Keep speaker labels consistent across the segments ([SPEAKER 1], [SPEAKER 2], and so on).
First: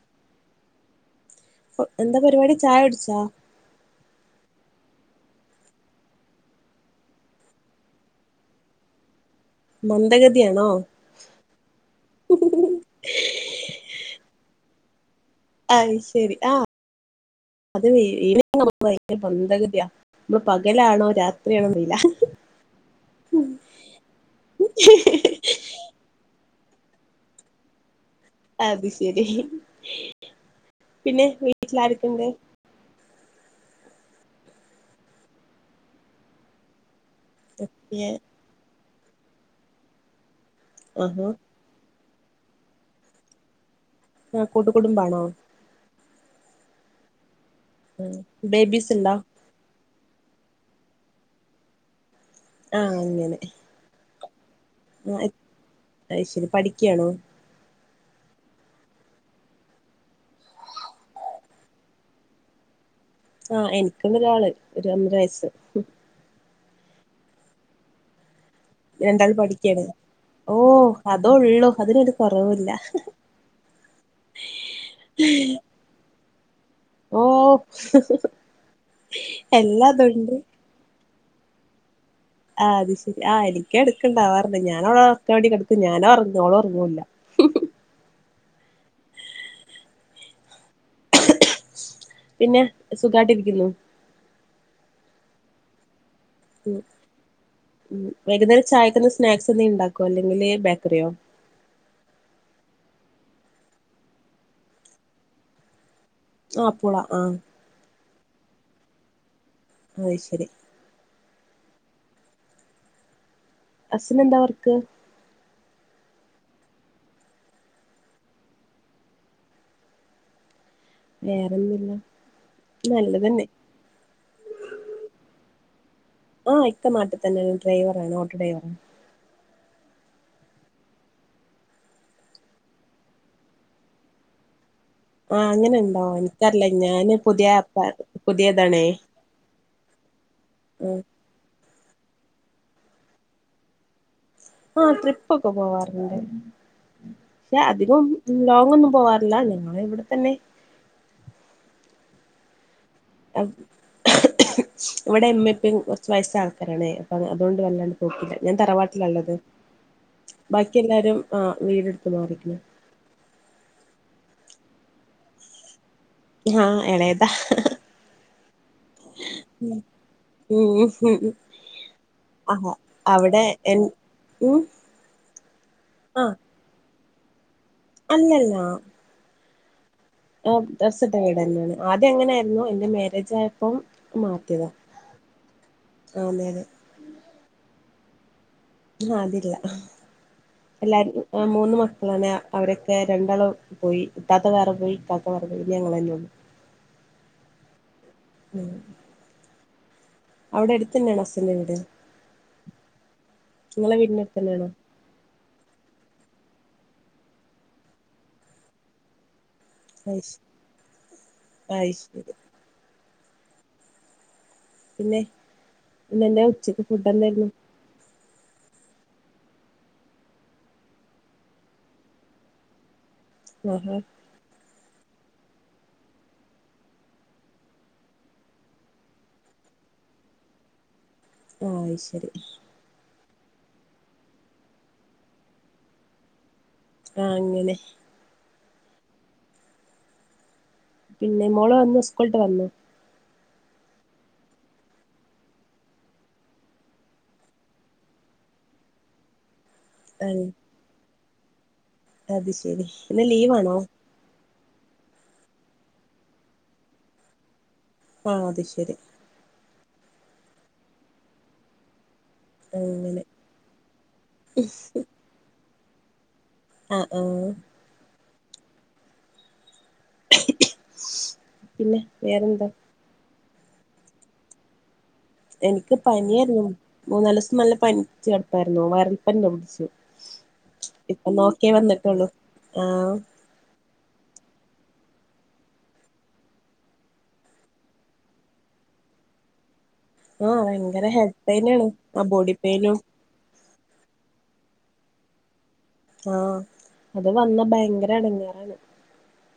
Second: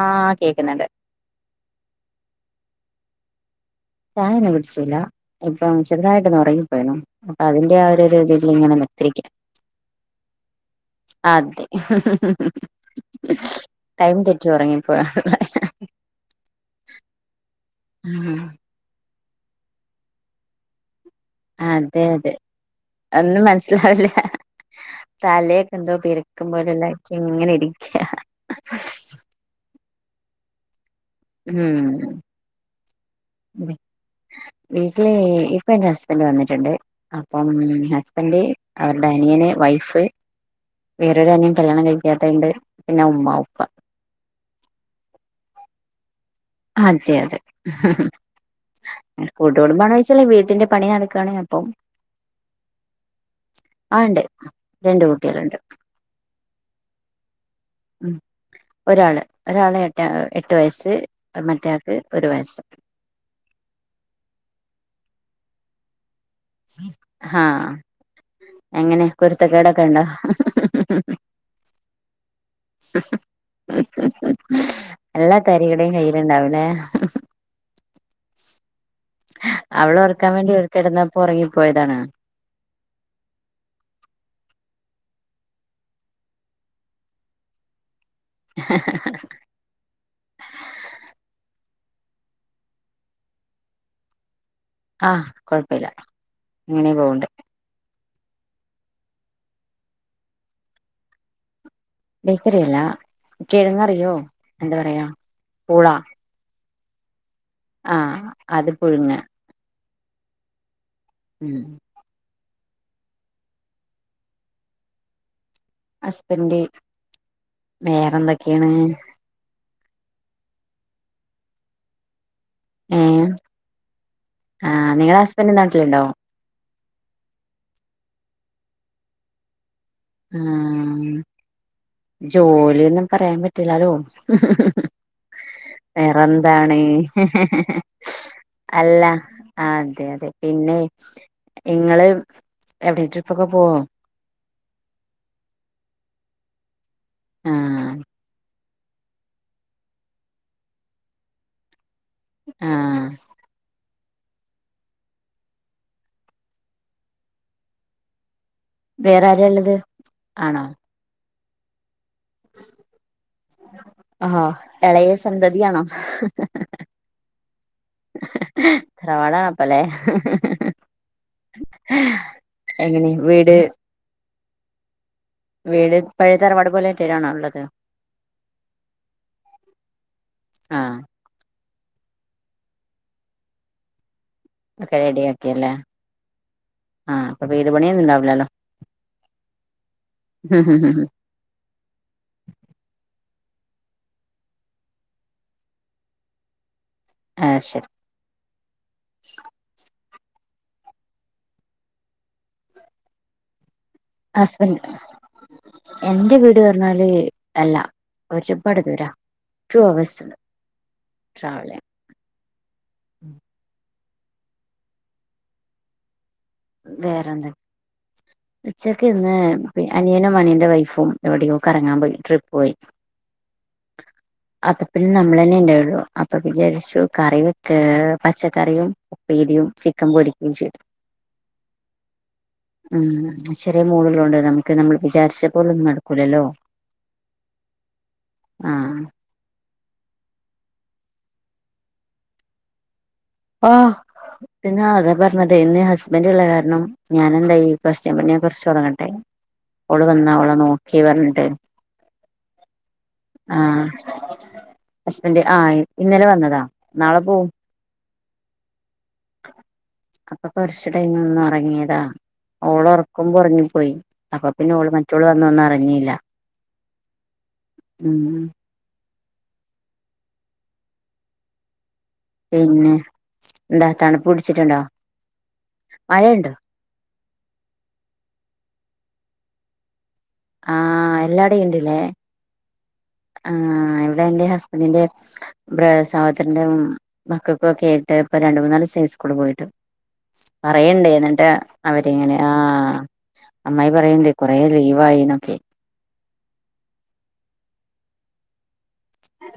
[SPEAKER 1] ആഹ കേക്കുന്നുണ്ട്
[SPEAKER 2] എന്താ പരിപാടി ചായ കുടിച്ചാ
[SPEAKER 1] ചായ ഒന്നും കുടിച്ചില്ല ഇപ്പൊ ചെറുതായിട്ടൊന്ന് ഉറങ്ങിപ്പോയിന്നു അപ്പൊ അതിന്റെ ആ രീതിൽ ഇങ്ങനെ [unintelligible]
[SPEAKER 2] മന്ദഗതിയാണ്
[SPEAKER 1] അതെ ടൈം തെറ്റി ഉറങ്ങി പോയ
[SPEAKER 2] അ ശരി ആ അത് മന്ദഗതിയാ നമ്മള് പകലാണോ രാത്രിയാണോ അറീല
[SPEAKER 1] അന്ന് മനസിലാവ് ല്ല താലി ക്കന്തോ പെർക്ക് ക്ക്പോല എല്ലായിറ്റും ഇങ്ങനെ ഇരിക്ക
[SPEAKER 2] അത് ശരി പിന്നെ വീട്ടിലാരോക്കെണ്ട്
[SPEAKER 1] അതെ വീട്ടില് ഇപ്പൊ എന്റെ ഹസ്ബൻന്റ് വന്നിട്ടുണ്ട് ആ അപ്പം
[SPEAKER 2] ഏ
[SPEAKER 1] ഹസ്ബൻന്റ് അവരുടെ അനിയന് വൈഫ്
[SPEAKER 2] ആഹാ
[SPEAKER 1] വേറൊരു അനിയൻ കല്യാണം കഴി ഏട്ടണ്ട് പിന്നെ ഉമ്മ ഉപ്പ
[SPEAKER 2] ആ കൂട്ടുകുടുംബാണോ
[SPEAKER 1] അതെ അതെ
[SPEAKER 2] ആ ബേബീസ് ഉണ്ടോ
[SPEAKER 1] കൂട്ടു കുടുംമ്പാണോ ചോയ് [unintelligible] വീട്ടിന്റെ പണി നടക്കുവാണേ അപ്പം
[SPEAKER 2] ആ അങ്ങനെ
[SPEAKER 1] ആ ഉണ്ട് രണ്ട് കുട്ടികളുണ്ട്
[SPEAKER 2] ആ ശരി പഠിക്കാണോ
[SPEAKER 1] ഉം ഒരാള് ഒരാള് എട്ട എട്ട് വയസ്സ് മറ്റയാൾക്ക് ഒരു വയസ്
[SPEAKER 2] ആ എനിക്കുണ്ട്ഒരാള് ഒരു ഒന്നര വയസ്സ്
[SPEAKER 1] ആഹ
[SPEAKER 2] രണ്ടാൾ പഠിക്കാണ് ഓ അതോ ഉള്ളു അതിനൊരു കൊറവുല്ല
[SPEAKER 1] എല്ലാ തരികിടയും കയ്യിലുണ്ട് അതു പിന്നെ
[SPEAKER 2] ഓ
[SPEAKER 1] അവള് ഉറക്കാൻ
[SPEAKER 2] എല്ലാതുണ്ട്
[SPEAKER 1] വേണ്ടി ഒർ കിടന്നപ്പോ ഉറങ്ങിപ്പോയതാണ്
[SPEAKER 2] ആഅത് ശരി ആ എനിക്ക് എടക്ക്‌ ണ്ടാവാറുണ്ട് ഞാന വളെ ഉറക്കാൻ വേണ്ടി കിടക്കും ഞാനോറങ്ങു അവള് ഉറങ്ങൂല്ല [unintelligible]
[SPEAKER 1] ഹ ഹ ഹ
[SPEAKER 2] പിന്നെ സുഖായിട്ടിരിക്കുന്നു
[SPEAKER 1] ആഹ കൊഴപ്പമില്ല
[SPEAKER 2] ഉം
[SPEAKER 1] ഇങ്ങനെ പോവണ്ട്
[SPEAKER 2] ഉം വൈകുന്നേരം ചായക്കുള്ള സ്നാക്സ് എന്തേലും ഉണ്ടാക്കോ അല്ലെങ്കില് ബേക്കറിയോ
[SPEAKER 1] ബേക്കറിയല്ലാ കിഴങ്ങറിയോ എന്താ പറയാ പൂളാ
[SPEAKER 2] ആ പൂളാ ആ
[SPEAKER 1] ആഹ അത് പുഴുങ്ങ
[SPEAKER 2] അയ് ശരി
[SPEAKER 1] ഉം
[SPEAKER 2] ഹസ്സ്ന്ന് എന്താ വർക്ക്
[SPEAKER 1] ഹസ്ബൻഡ് വേറെന്തൊക്കെയാണ്
[SPEAKER 2] വേറേ ഒന്നുല്ല
[SPEAKER 1] ഏഹ്
[SPEAKER 2] നല്ലതന്നെ
[SPEAKER 1] ആഹ് നിങ്ങളെ ഹസ്ബൻഡ് നാട്ടിലുണ്ടോ
[SPEAKER 2] ആഹ ഇ മാട്ടിൽ തന്നെ ഡ്രൈവറ ആണ് ഓട്ടോ ഡ്രൈവറ..
[SPEAKER 1] ആ ജോലിയൊന്നും പറയാൻ പറ്റില്ലാലോ..
[SPEAKER 2] ആഹ് അങ്ങനെണ്ടോ എനിക്കറില്ല
[SPEAKER 1] വേറെന്താണ്
[SPEAKER 2] ഞാന് പുതിയ ആപ്പാ പുതിയതാണേ
[SPEAKER 1] അല്ല ആ അതെ അതെ പിന്നെ
[SPEAKER 2] ആഹ്
[SPEAKER 1] ഇങ്ങള് എവിടെ ട്രിപ്പൊക്കെ പോവോ.
[SPEAKER 2] ആ ട്രിപ് ഒക്കെ പോവാറുണ്ട് പക്ഷെ
[SPEAKER 1] ആഹ്
[SPEAKER 2] അധികം ലോങ് ഒന്നും.. പോവാറില്ല ഞങ്ങളിവിടെത്തന്നെ...
[SPEAKER 1] ആഹ്
[SPEAKER 2] ഇവിടെ എമ്മപ്പം കുറച്ച് വയസ ആൾക്കാരാണ്.. അപ്പൊ അതുകൊണ്ട് വല്ലാണ്ട് പോക്കില്ല.. ഞാൻ
[SPEAKER 1] വേറെ
[SPEAKER 2] തറവാട്ടിലാള്ളത്
[SPEAKER 1] ആരാ ഇള്ളത് ആണോ
[SPEAKER 2] ബാക്കി എല്ലാരും.. ആഹ വീടെടുത്ത് മാറിക്ണ്
[SPEAKER 1] ഇളയ സന്തതിയാണോ
[SPEAKER 2] ആഹ എളയതാ.
[SPEAKER 1] തറവാടാണപ്പല്ലേ
[SPEAKER 2] ആഹ
[SPEAKER 1] എങ്ങനെ
[SPEAKER 2] അവിടെ
[SPEAKER 1] വീട്
[SPEAKER 2] എ ൻ
[SPEAKER 1] വീട് പഴെ തറവാട് പോലെ [unintelligible] ള്ളത്..
[SPEAKER 2] അല്ലല്ല ആ
[SPEAKER 1] ആഹ്
[SPEAKER 2] ദ്രസിട്ട വീടന്നെയാണ് ആദ്യം അങ്ങനായ്ര്ന്നു എന്റെ മാരേജ് ആയപ്പം. മാറ്റിയതാ
[SPEAKER 1] ഒക്കെ റെഡി ആക്കില്ലേ
[SPEAKER 2] ആഹ് അതെ അതെ
[SPEAKER 1] ആഹ് അപ്പൊ വീട് പണിയൊന്നും ഉണ്ടാവില്ലല്ലോ.
[SPEAKER 2] ആ അതില്ല എല്ലാരും മൂന്ന് മക്കളാണ് അവരൊക്കെ രണ്ടാളം പോയി ഇത്താത്ത വേറെ പോയി ഇത്ത വേറെ പോയി ഇനി ഞങ്ങളന്നെള്ളൂ..
[SPEAKER 1] ആ ശരി.
[SPEAKER 2] അവിടെ അടുത്തന്നാണോ ഹസ്സിന്റെ വീട് നിങ്ങളെ വീടിന്റെ അടുത്തന്നെയാണോ
[SPEAKER 1] ഹസ്ബൻഡ് എന്റെ വീട്.. ട് ർഞ്ഞാല് അല്ല ഒരുപാട് ദൂരാ ടു
[SPEAKER 2] അയ്ശ്
[SPEAKER 1] അവേഴ്സ്ണ്ട് ട്രാവൽ യ്യാൻ
[SPEAKER 2] അയ്ശരി പിന്നെ പിന്നന്ന ഉച്ചക്ക് ഫുഡ് എന്താരുന്നു..
[SPEAKER 1] വേറെന്താ ഉച്ചക്ക് ഇന്ന് അനിയനും അനിയന്റെ വൈഫും എവിടെയോ കറങ്ങാൻ പോയി ട്രിപ്പ് പോയി
[SPEAKER 2] ആഹ
[SPEAKER 1] അപ്പൊ പിന്നെ നമ്മൾ തന്നെ ഉണ്ടാവുള്ളു അപ്പൊ വിചാരിച്ചു കറി വെക്ക പച്ചക്കറിയും ഉപ്പേരി. യും ചിക്കൻ പൊരിക്കും ചെയ്തു
[SPEAKER 2] ആഹ ശരി
[SPEAKER 1] ഉം ശെറ്യേ മോള് ള്ളോണ്ട് നമുക്കെ നമ്മൾ വിചാരിച്ച പോലൊന്നും നടക്കൂലല്ലോ.
[SPEAKER 2] ആ.. അങ്ങനെ..
[SPEAKER 1] ആ...
[SPEAKER 2] പിന്നെ മോള് വന്നൊ സ്കൂള്ട്ട് വന്ന
[SPEAKER 1] ആഹ് പിന്ന അതാ പർഞ്ഞത് ഇന്ന് ഹസ്ബൻറ്ള്ള കാരണം ഞാനെന്തായി [unintelligible] കൊർചൊറങ്ങട്ടെ അവള് വന്ന
[SPEAKER 2] ആഹ്
[SPEAKER 1] അവളെ നോക്കി പർഞ്ഞിട്ട്
[SPEAKER 2] അത് ശെരി ന്ന് ലീവാണോ..
[SPEAKER 1] ഹസ്ബൻഡറ് ആ ഇന്നലെ വന്നതാ നാളെ പോവും
[SPEAKER 2] ആ അത് ശരി
[SPEAKER 1] അപ്പൊ കൊറച്ചു ടൈം ഒന്നു ഉറങ്ങിയതാ ഓൾ
[SPEAKER 2] അങ്ങനെ
[SPEAKER 1] ഉറക്കുമ്പോ ഉറങ്ങിപ്പോയി അപ്പൊ പിന്നെ ഓള് മറ്റോള് വന്നൊന്നും അറിഞ്ഞില്ല..
[SPEAKER 2] ആഹ് ആഹ്
[SPEAKER 1] ഉം..
[SPEAKER 2] പിന്നെ വേറെന്താ
[SPEAKER 1] പിന്നെ എന്താ തണുപ്പ് പിടിച്ചിട്ടുണ്ടോ
[SPEAKER 2] എനിക്ക്
[SPEAKER 1] മഴയുണ്ടോ
[SPEAKER 2] പനിയായിരുന്നു മൂന്നാല് ദിവസം നല്ല പനിച്ച് കിടപ്പായിരുന്നു വൈറൽപ്പനി പിടിച്ചു..
[SPEAKER 1] ആ
[SPEAKER 2] ഇപ്പൊന്ന്
[SPEAKER 1] എല്ലാടെയും
[SPEAKER 2] ഓക്കെ
[SPEAKER 1] ഇണ്ടില്ലേ
[SPEAKER 2] വന്നിട്ടുള്ളൂ ആഹ്
[SPEAKER 1] ആ ഇവിടെ എന്റെ ഹസ്ബന്റ അന്നന്റെ ബ്ര സഹദന്റെ മക്കൾക്കും ഒക്കെ ആയിട്ട് ഇപ്പ രണ്ട മൂന്നാല് ദിവസ സ്കൂള് പോയിട്ട്
[SPEAKER 2] ആഹ് ഭയങ്കര
[SPEAKER 1] പറയണ്ടേ
[SPEAKER 2] ഹെഡ്
[SPEAKER 1] എന്നിട്ട്
[SPEAKER 2] പെയിനാണ് ആഹ്
[SPEAKER 1] അവരിങ്ങനെ ആ.
[SPEAKER 2] ബോഡി പെയിനും
[SPEAKER 1] അമ്മായി പറയ്ണ്ട് കൊറെ ലീവായിന്നൊക്കെ
[SPEAKER 2] ആഹ് അത് വന്ന ഭയങ്കര എടങ്ങേറാണ്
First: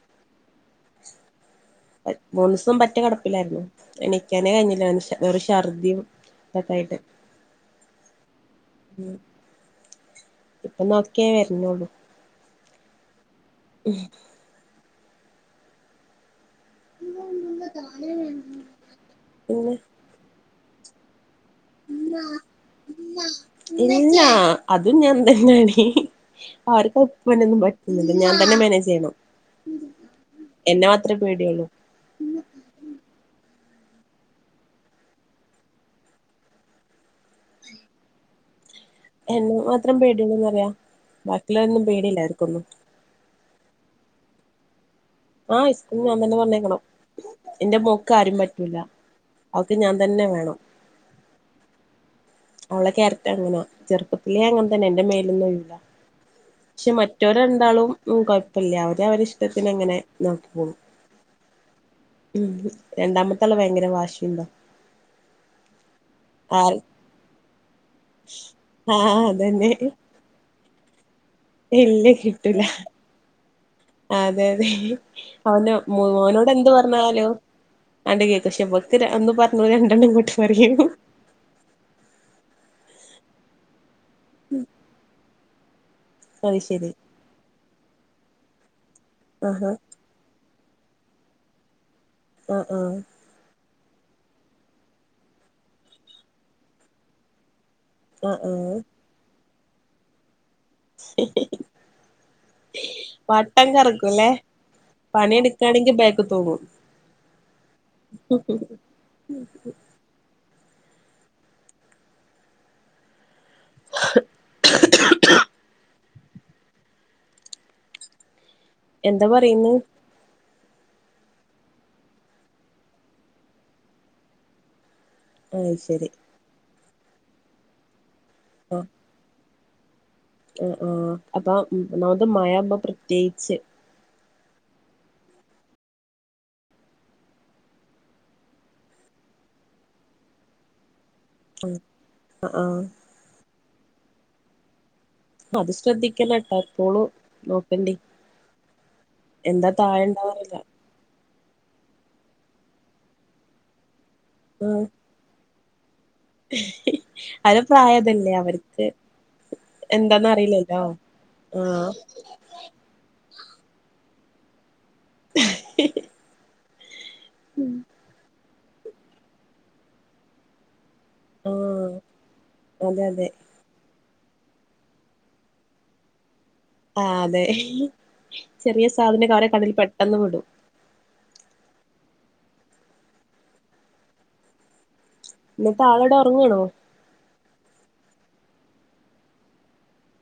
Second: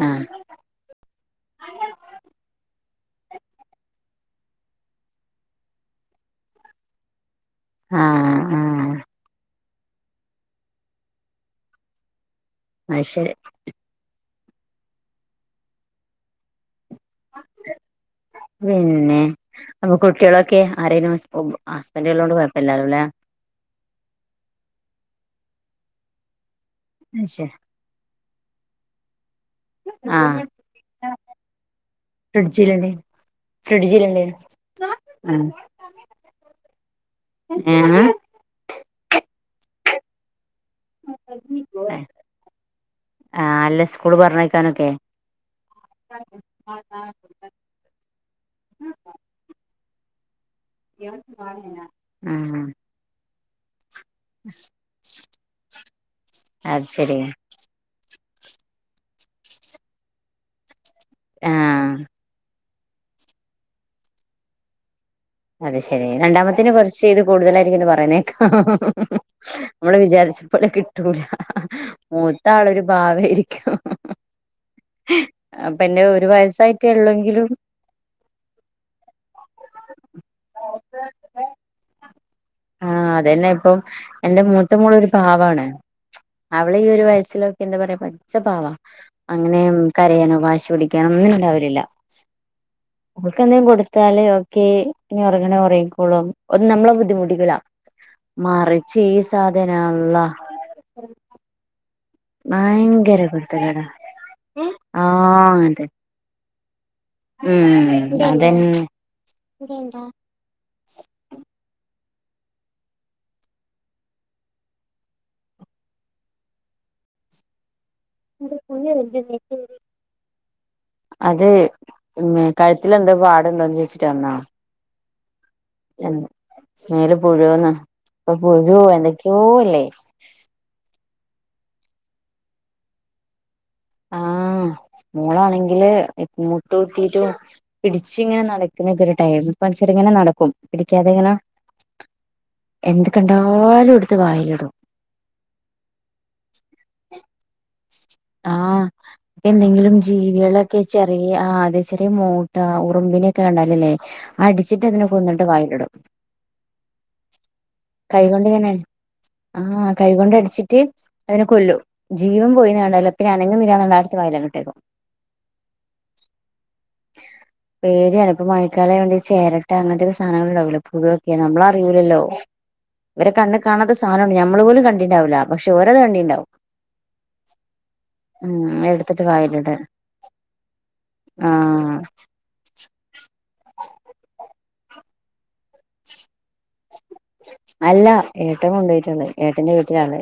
[SPEAKER 1] ആ
[SPEAKER 2] മൂന്നിസം പറ്റെ കിടപ്പിലായിരുന്നു എനിക്കാനേ കഴിഞ്ഞില്ല വെറും ഷർദിയും തതായിട്ട് [unintelligible]
[SPEAKER 1] ആഹ ആഹ
[SPEAKER 2] ഇപ്പൊ നോക്കിയ വരഞ്ഞോളൂ
[SPEAKER 1] ആഹ് ശരി പിന്നെ
[SPEAKER 2] പിന്നെ
[SPEAKER 1] അപ കുട്ടികളൊക്കെ ആരെനു [unintelligible]
[SPEAKER 2] ഇല്ല അതും ഞാൻ തന്നെയാണ് അവർക്ക്പ്പനൊന്നും പറ്റുന്നില്ല ഞാൻ തന്നെ മാനേജ് ചെയ്യണം
[SPEAKER 1] ആഹ
[SPEAKER 2] എന്നെ മാത്രമേ പേടിയുള്ളൂ
[SPEAKER 1] ഫ്രിഡ്ജില് [unintelligible] ഫ്രിഡ്ജിലുണ്ടേനൂ [unintelligible] [inaudible] ഏം
[SPEAKER 2] എന്നെ മാത്രം പേടിയൂള്ളൂന്ന് പറയ ബാക്കിയുള്ളൊരൊന്നും പേടിയില്ലാവർക്കൊന്നും
[SPEAKER 1] ആ അല്ല സ്കൂള് പറഞ്ഞയക്കാനൊക്കെ
[SPEAKER 2] ആഹ് ഇസ്കൂളി ഞാൻ തന്നെ പറഞ്ഞേക്കണം എന്റെ മോക്ക് ആരും പറ്റൂല അവക്ക് ഞാൻ തന്നെ വേണം
[SPEAKER 1] [unintelligible] [inaudible]
[SPEAKER 2] അവളെ കേരറ്റ് അങ്ങനാ ചെർ [unintelligible] പ്പത്തിലേ അങ്ങനതന്നെ എന്റെ മേലൊന്നൊയൂല
[SPEAKER 1] അത്
[SPEAKER 2] പക്ഷെ
[SPEAKER 1] ശരി
[SPEAKER 2] മറ്റോര്ണ്ടാളും ഉ കൊഴപ്പില്ല അവര് അവരിഷ്ടത്തിന് അങ്ങനെ നോക്കി പോകും
[SPEAKER 1] ആഹ
[SPEAKER 2] രണ്ടാമത്തെ ആള് ഭയങ്കെര വാശിയുണ്ടോ
[SPEAKER 1] അതെ ശെരിയാ രണ്ടാമത്തിന് കുറച്ച് ഇത് [unintelligible] കൂടുതലായിരിക്കുംന്ന് പറയുന്നേക്ക
[SPEAKER 2] ആഹ് അതന്നെ
[SPEAKER 1] നമ്മള് വിചാരിച്ചപ്പോലെ കിട്ടൂല
[SPEAKER 2] ഇല്ല
[SPEAKER 1] മൂത്ത
[SPEAKER 2] കിട്ടൂല
[SPEAKER 1] ആളൊരു പാവയ്ര്ക്കും
[SPEAKER 2] അതെ അതെ അവന
[SPEAKER 1] ഒരു
[SPEAKER 2] മോനോട് എന്ത്
[SPEAKER 1] വയസ്സായിട്ടേ
[SPEAKER 2] പറഞ്ഞാലും
[SPEAKER 1] ഉള്ളെങ്കിലും
[SPEAKER 2] അണ്ട കേക്കക്ഷെ [unintelligible] ഒരിക്ക ഒന്ന് പറഞ്ഞ പോ രണ്ടെണ്ണം ഇങ്ങോട്ട് പറിയൂ
[SPEAKER 1] ആഹ അതന്നെ ഇപ്പം എന്റെ മൂത്ത മോളൊരു പാവാണ്
[SPEAKER 2] അത്
[SPEAKER 1] അവള് ഈ
[SPEAKER 2] ശരി
[SPEAKER 1] ഒരു വയസ്സിലൊക്കെ എന്താ പറയാ പച്ച പാവാ അങ്ങനെ
[SPEAKER 2] ആഹാ
[SPEAKER 1] കരയാനോ വാശി പിടിക്കാനൊ ഒന്നിനു ണ്ടാവലില്ല
[SPEAKER 2] ആഹ് ആഹ്
[SPEAKER 1] ഇവക്ക് എന്ത് [unintelligible] ത്താലേ ഓക്കെ ഇനി ഉറങ്ങണേ ഉറങ്ങിക്കോളും ഒ [unintelligible] നമ്മളെ ബുദ്ധിമുട്ടിക്കൂല
[SPEAKER 2] ആഹ് ആഹ്
[SPEAKER 1] മറിച്ച് ഈ സാധനാ അല്ലാഹ്
[SPEAKER 2] [unintelligible]
[SPEAKER 1] ഭയങ്കര
[SPEAKER 2] വട്ടം
[SPEAKER 1] കൊര്ത്തക്കെടാ
[SPEAKER 2] കറക്കുംല്ലേ
[SPEAKER 1] ആആആഹ് അതെ
[SPEAKER 2] പണിയെടുക്കാണെങ്കി ബാക്ക് തൂങ്ങും
[SPEAKER 1] ഉം അതന്നെ [unintelligible] [inaudible]
[SPEAKER 2] [unintelligible] [inaudible] എന്താ പറയുന്നു
[SPEAKER 1] അതെ കഴുത്തിലെന്തോ പാടുണ്ടോന്ന് ചോദിച്ചിട്ടന്നാ
[SPEAKER 2] അയ് ശരി
[SPEAKER 1] മേല് പുഴുവന്ന് ഇപ്പ പുഴു എന്തൊക്കോല്ലേ
[SPEAKER 2] ആ ആഹ അപ്പൊ ഒന്നാമത് മഴാമ്പോ പ്രത്യേച്ച്
[SPEAKER 1] ആ മോളാണെങ്കില് മുട്ടുത്തിട്ടും പിടിച്ചിങ്ങനെ നടക്കുന്നക്ക ഒരു ടൈം ഇപ്പെചെർ [unintelligible] നടക്കും പിടിക്കാതെ ഇങ്ങനാ
[SPEAKER 2] ആഹ് ആഹ്
[SPEAKER 1] എന്ത് കണ്ടാലും എടുത്ത് വായിലിടും
[SPEAKER 2] അത് ശ്രദ്ധിക്കണാട്ടാ എപ്പോളും നോക്കണ്ടി
[SPEAKER 1] ആ ഇപ്പൊ
[SPEAKER 2] എന്താ
[SPEAKER 1] എന്തെങ്കിലും
[SPEAKER 2] താഴെ ഉണ്ടാവാറില്ല
[SPEAKER 1] ജീവികളൊക്കെ ച [unintelligible] [inaudible] ആ അത ചെറിയ മൂട്ട ഉറുമ്പിനൊക്കെ കണ്ടാലില്ലേ അടിച്ചിട്ട് അതിനെ കൊന്നിട്ട് വായി [unintelligible]
[SPEAKER 2] അത് പ്രായത്തിൻ്റെ അവർക്ക്
[SPEAKER 1] ആ
[SPEAKER 2] എന്താന്ന്
[SPEAKER 1] കൈകൊണ്ട് അടിച്ചിട്ട്
[SPEAKER 2] അറിയില്ലല്ലോ
[SPEAKER 1] അതിനെ കൊല്ലു
[SPEAKER 2] ആഹ്
[SPEAKER 1] ജീവൻ പോയിണാ ലേ പിന്നെ അനങ്ങിലും വരാൻല്ല അടു വല കട്ടക്കും [unintelligible]
[SPEAKER 2] ഹ്
[SPEAKER 1] പേട്യാണ് ഇപ്പപ്പോ മഴക്കാലം ആയോണ്ട് ചേരട്ട അങ്ങനത്തെക്കെ സാധനങ്ങൾ ഉണ്ടാകുമല്ലോ പുഴൊക്കെയാണ് നമ്മള
[SPEAKER 2] ആഹ്
[SPEAKER 1] അറിയൂലല്ലോ
[SPEAKER 2] അതെ അതെ
[SPEAKER 1] ഇവരെ കണ്ണ് കാണാത്ത സാനാണ് ഞമ്മള് പോലും കണ്ടിണ്ടാവില്ല പക്ഷ ഓരത് കണ്ടി ണ്ടാവും
[SPEAKER 2] ആ അതെ
[SPEAKER 1] ഉം
[SPEAKER 2] ചെറിയ
[SPEAKER 1] എടുത്തിട്ട്
[SPEAKER 2] സാധനൊക്കെ അവരെ കണ്ണിൽ
[SPEAKER 1] കായിലിട്ട്
[SPEAKER 2] പെട്ടെന്ന് പെടും
[SPEAKER 1] ആഹ [inaudible]
[SPEAKER 2] ന്ന്ട്ട് ആളെട ഒറങ്ങാണോ
[SPEAKER 1] അല്ല ഏട്ടൻ കൊണ്ടു പോയിട്ടുണ്ട് ഏട്ടന്റെ വീട്ടിലാണുള്ളേ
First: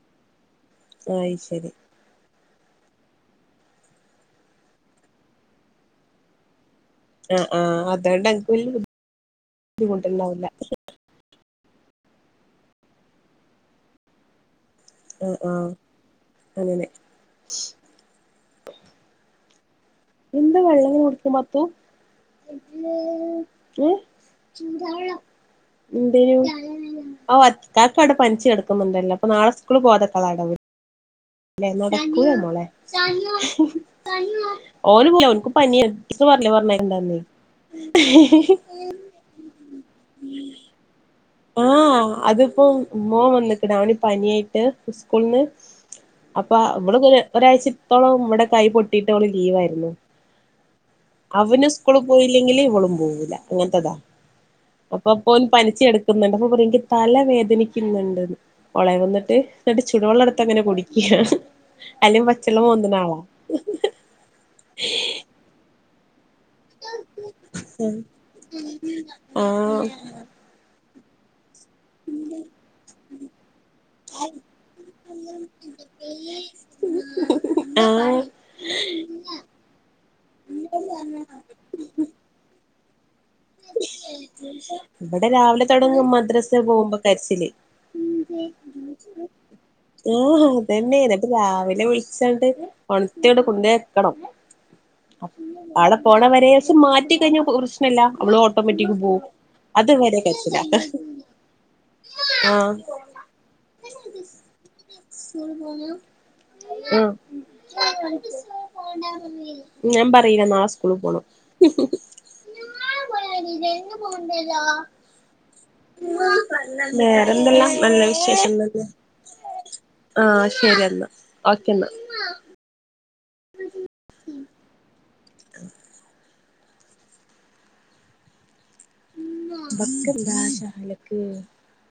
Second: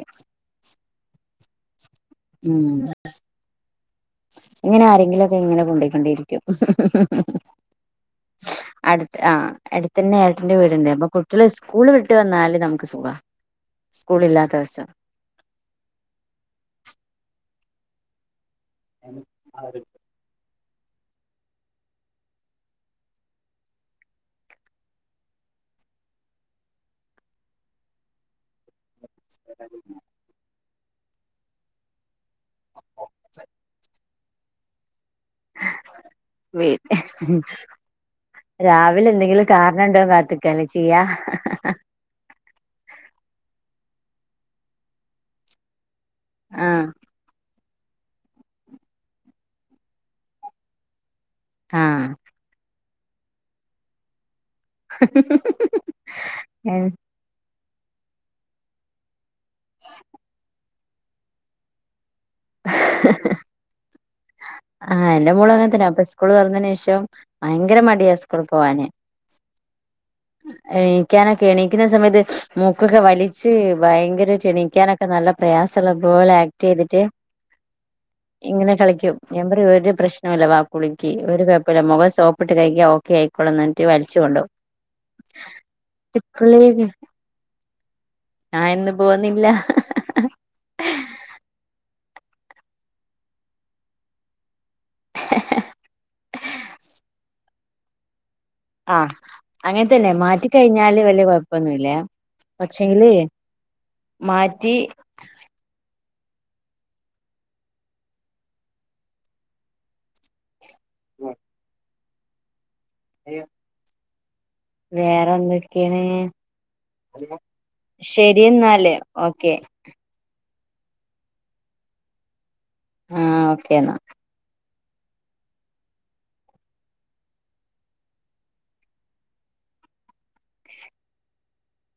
[SPEAKER 2] ആയി ശരി
[SPEAKER 1] ഉം ഇങ്ങനെ ആരെങ്കിലുമൊക്കെ ഇങ്ങനെ കൊണ്ടോയിക്കൊണ്ടിരിക്കും
[SPEAKER 2] ആ ആ അതുകൊണ്ട് അനക്ക് വലിയ
[SPEAKER 1] അടുത്ത് ആ അടുത്ത് തന്നെ
[SPEAKER 2] ബുദ്ധിമുട്ടുണ്ടാവില്ല
[SPEAKER 1] ഏട്ടന്റെ വീടുണ്ട് അപ്പൊ കുട്ടികള സ്കൂള് വിട്ട് വന്നാല് നമുക്ക് സുഖ സ്കൂളില്ലാത്ത ദിവസം
[SPEAKER 2] ആ ആ അങ്ങനെ [inaudible]
[SPEAKER 1] [unintelligible]
[SPEAKER 2] എന്താ വെള്ളങ്ങ കൊടുക്ക പാത്തു [unintelligible] ഉം [unintelligible] എന്തേനും ആ അക്കക്ക് അവിടെ പനിച്ചെടുക്കുന്നുണ്ടല്ലോ അപ്പൊ നാളെ സ്കൂള് പോകാത്ക്കാള്ളടവ് അല്ല നോ [unintelligible] മോളെ [unintelligible] ഓര് പോല അവനിക്ക് പനി എ പറില്ലേ
[SPEAKER 1] വീ
[SPEAKER 2] പറഞ്ഞണ്ടാന്ന [unintelligible]
[SPEAKER 1] ണ്ട പാത്തക്കല്ലേ ചെയ്യാ
[SPEAKER 2] ഓ അതിപ്പോ മോൻ വന്നേക്കടാ അവന് പനിയായിട്ട് ഉസ്കൂളിന്ന് അപ്പൊ
[SPEAKER 1] ആഹ്
[SPEAKER 2] അവള്‌ങന ഒരാഴ്ച ഇത്തോളം നമ്മടെ കൈ പൊട്ടിട്ടോള് ലീവായിരുന്നു അവന് ഉസ്കൂള
[SPEAKER 1] ആഹ്
[SPEAKER 2] പോയില്ലെങ്കില് ഇവളും പോവൂല അങ്ങനത്തെതാ. അപ്പൊ പ്പോൻ പനിച്ചെടു ന്നുണ്ട് അപ്പോ പറെ ന്ക്ക് തല വേദന ക്കുന്നുണ്ട് ഒളെ വന്നിട്ട് ന്നിട്ട് ചുടുവെള്ളം എടുത്ത് അങ്ങനെ കുടിക്കുകയാണ്
[SPEAKER 1] ആ എന്റെ മോളുങ്ങനെ തന്നെ അപ്പ ഉസ്കൂൾ തുറന്നതിന് ശേഷം ഭയങ്കര മടിയാ സ്കൂള് പോവാന്
[SPEAKER 2] ആഹ്
[SPEAKER 1] എഴുന്നേ [unintelligible] എണിക്കുന്ന സമയത്ത് മൂക്കൊക്കെ വലിച്ച് ഭയങ്കരറ്റ് ണീക്കാനൊക്കെ നല്ല പ്രയാസമള്ള പോലെ ആക്ട് ചെയ്തിട്ട്
[SPEAKER 2] ആ
[SPEAKER 1] ഇങ്ങനെ കളിക്കും ഞാൻ പറയു ഒരു പ്രശ്നം ഇല്ല വാ കുളിക്ക് ഒരു കൊയപ്പല്ല മൊഖം സോപ്പിട്ട് കഴിക്കോ ക്ക ആയിക്കോള്ള എന്നിട്ട് വലിച്ചോണ്ടോ
[SPEAKER 2] ഇവിടെ രാവിലെ തുടങ്ങും മദ്രാസ പോകുമ്പോ കരച്ചില്
[SPEAKER 1] ഞാൻ ഇന്ന് പോന്നില്ല
[SPEAKER 2] ആ അട്ടില [unintelligible] രാവിലെ വിളിച്ചണ്ട് ഒണത്തോടെ കൊണ്ടേ വക്കണം ആളെ പോണ വരം മാറ്റി കഴിഞ്ഞ പ്രശ്നല്ല അവളും ഓട്ടോമാറ്റിക്ക് പോകും
[SPEAKER 1] അങ്ങനത്തന്നെ മാറ്റിക്കഴിഞ്ഞാല് വലിയ കൊഴപ്പൊന്നുമല്ല
[SPEAKER 2] ആഹ്
[SPEAKER 1] പക്ഷെങ്കില് മാറ്റി
[SPEAKER 2] സണ പോോലൂ [unintelligible] ആ ഞാൻ പറയില്ല സ്കൂളിൽ പോണം [unintelligible]
[SPEAKER 1] വേറെന്തൊക്കെയാണ്
[SPEAKER 2] വേറെന്തെല്ലാം നല്ല
[SPEAKER 1] ശരി
[SPEAKER 2] വിശേഷം തന്നെ
[SPEAKER 1] എന്നാലേ ഓക്കേ
[SPEAKER 2] ആഹ് ശരിയെന്നാ ഓക്കെ എന്നാ
[SPEAKER 1] ആഹ് ഓക്കെ എന്നാ
[SPEAKER 2] ആ [inaudible] [unintelligible]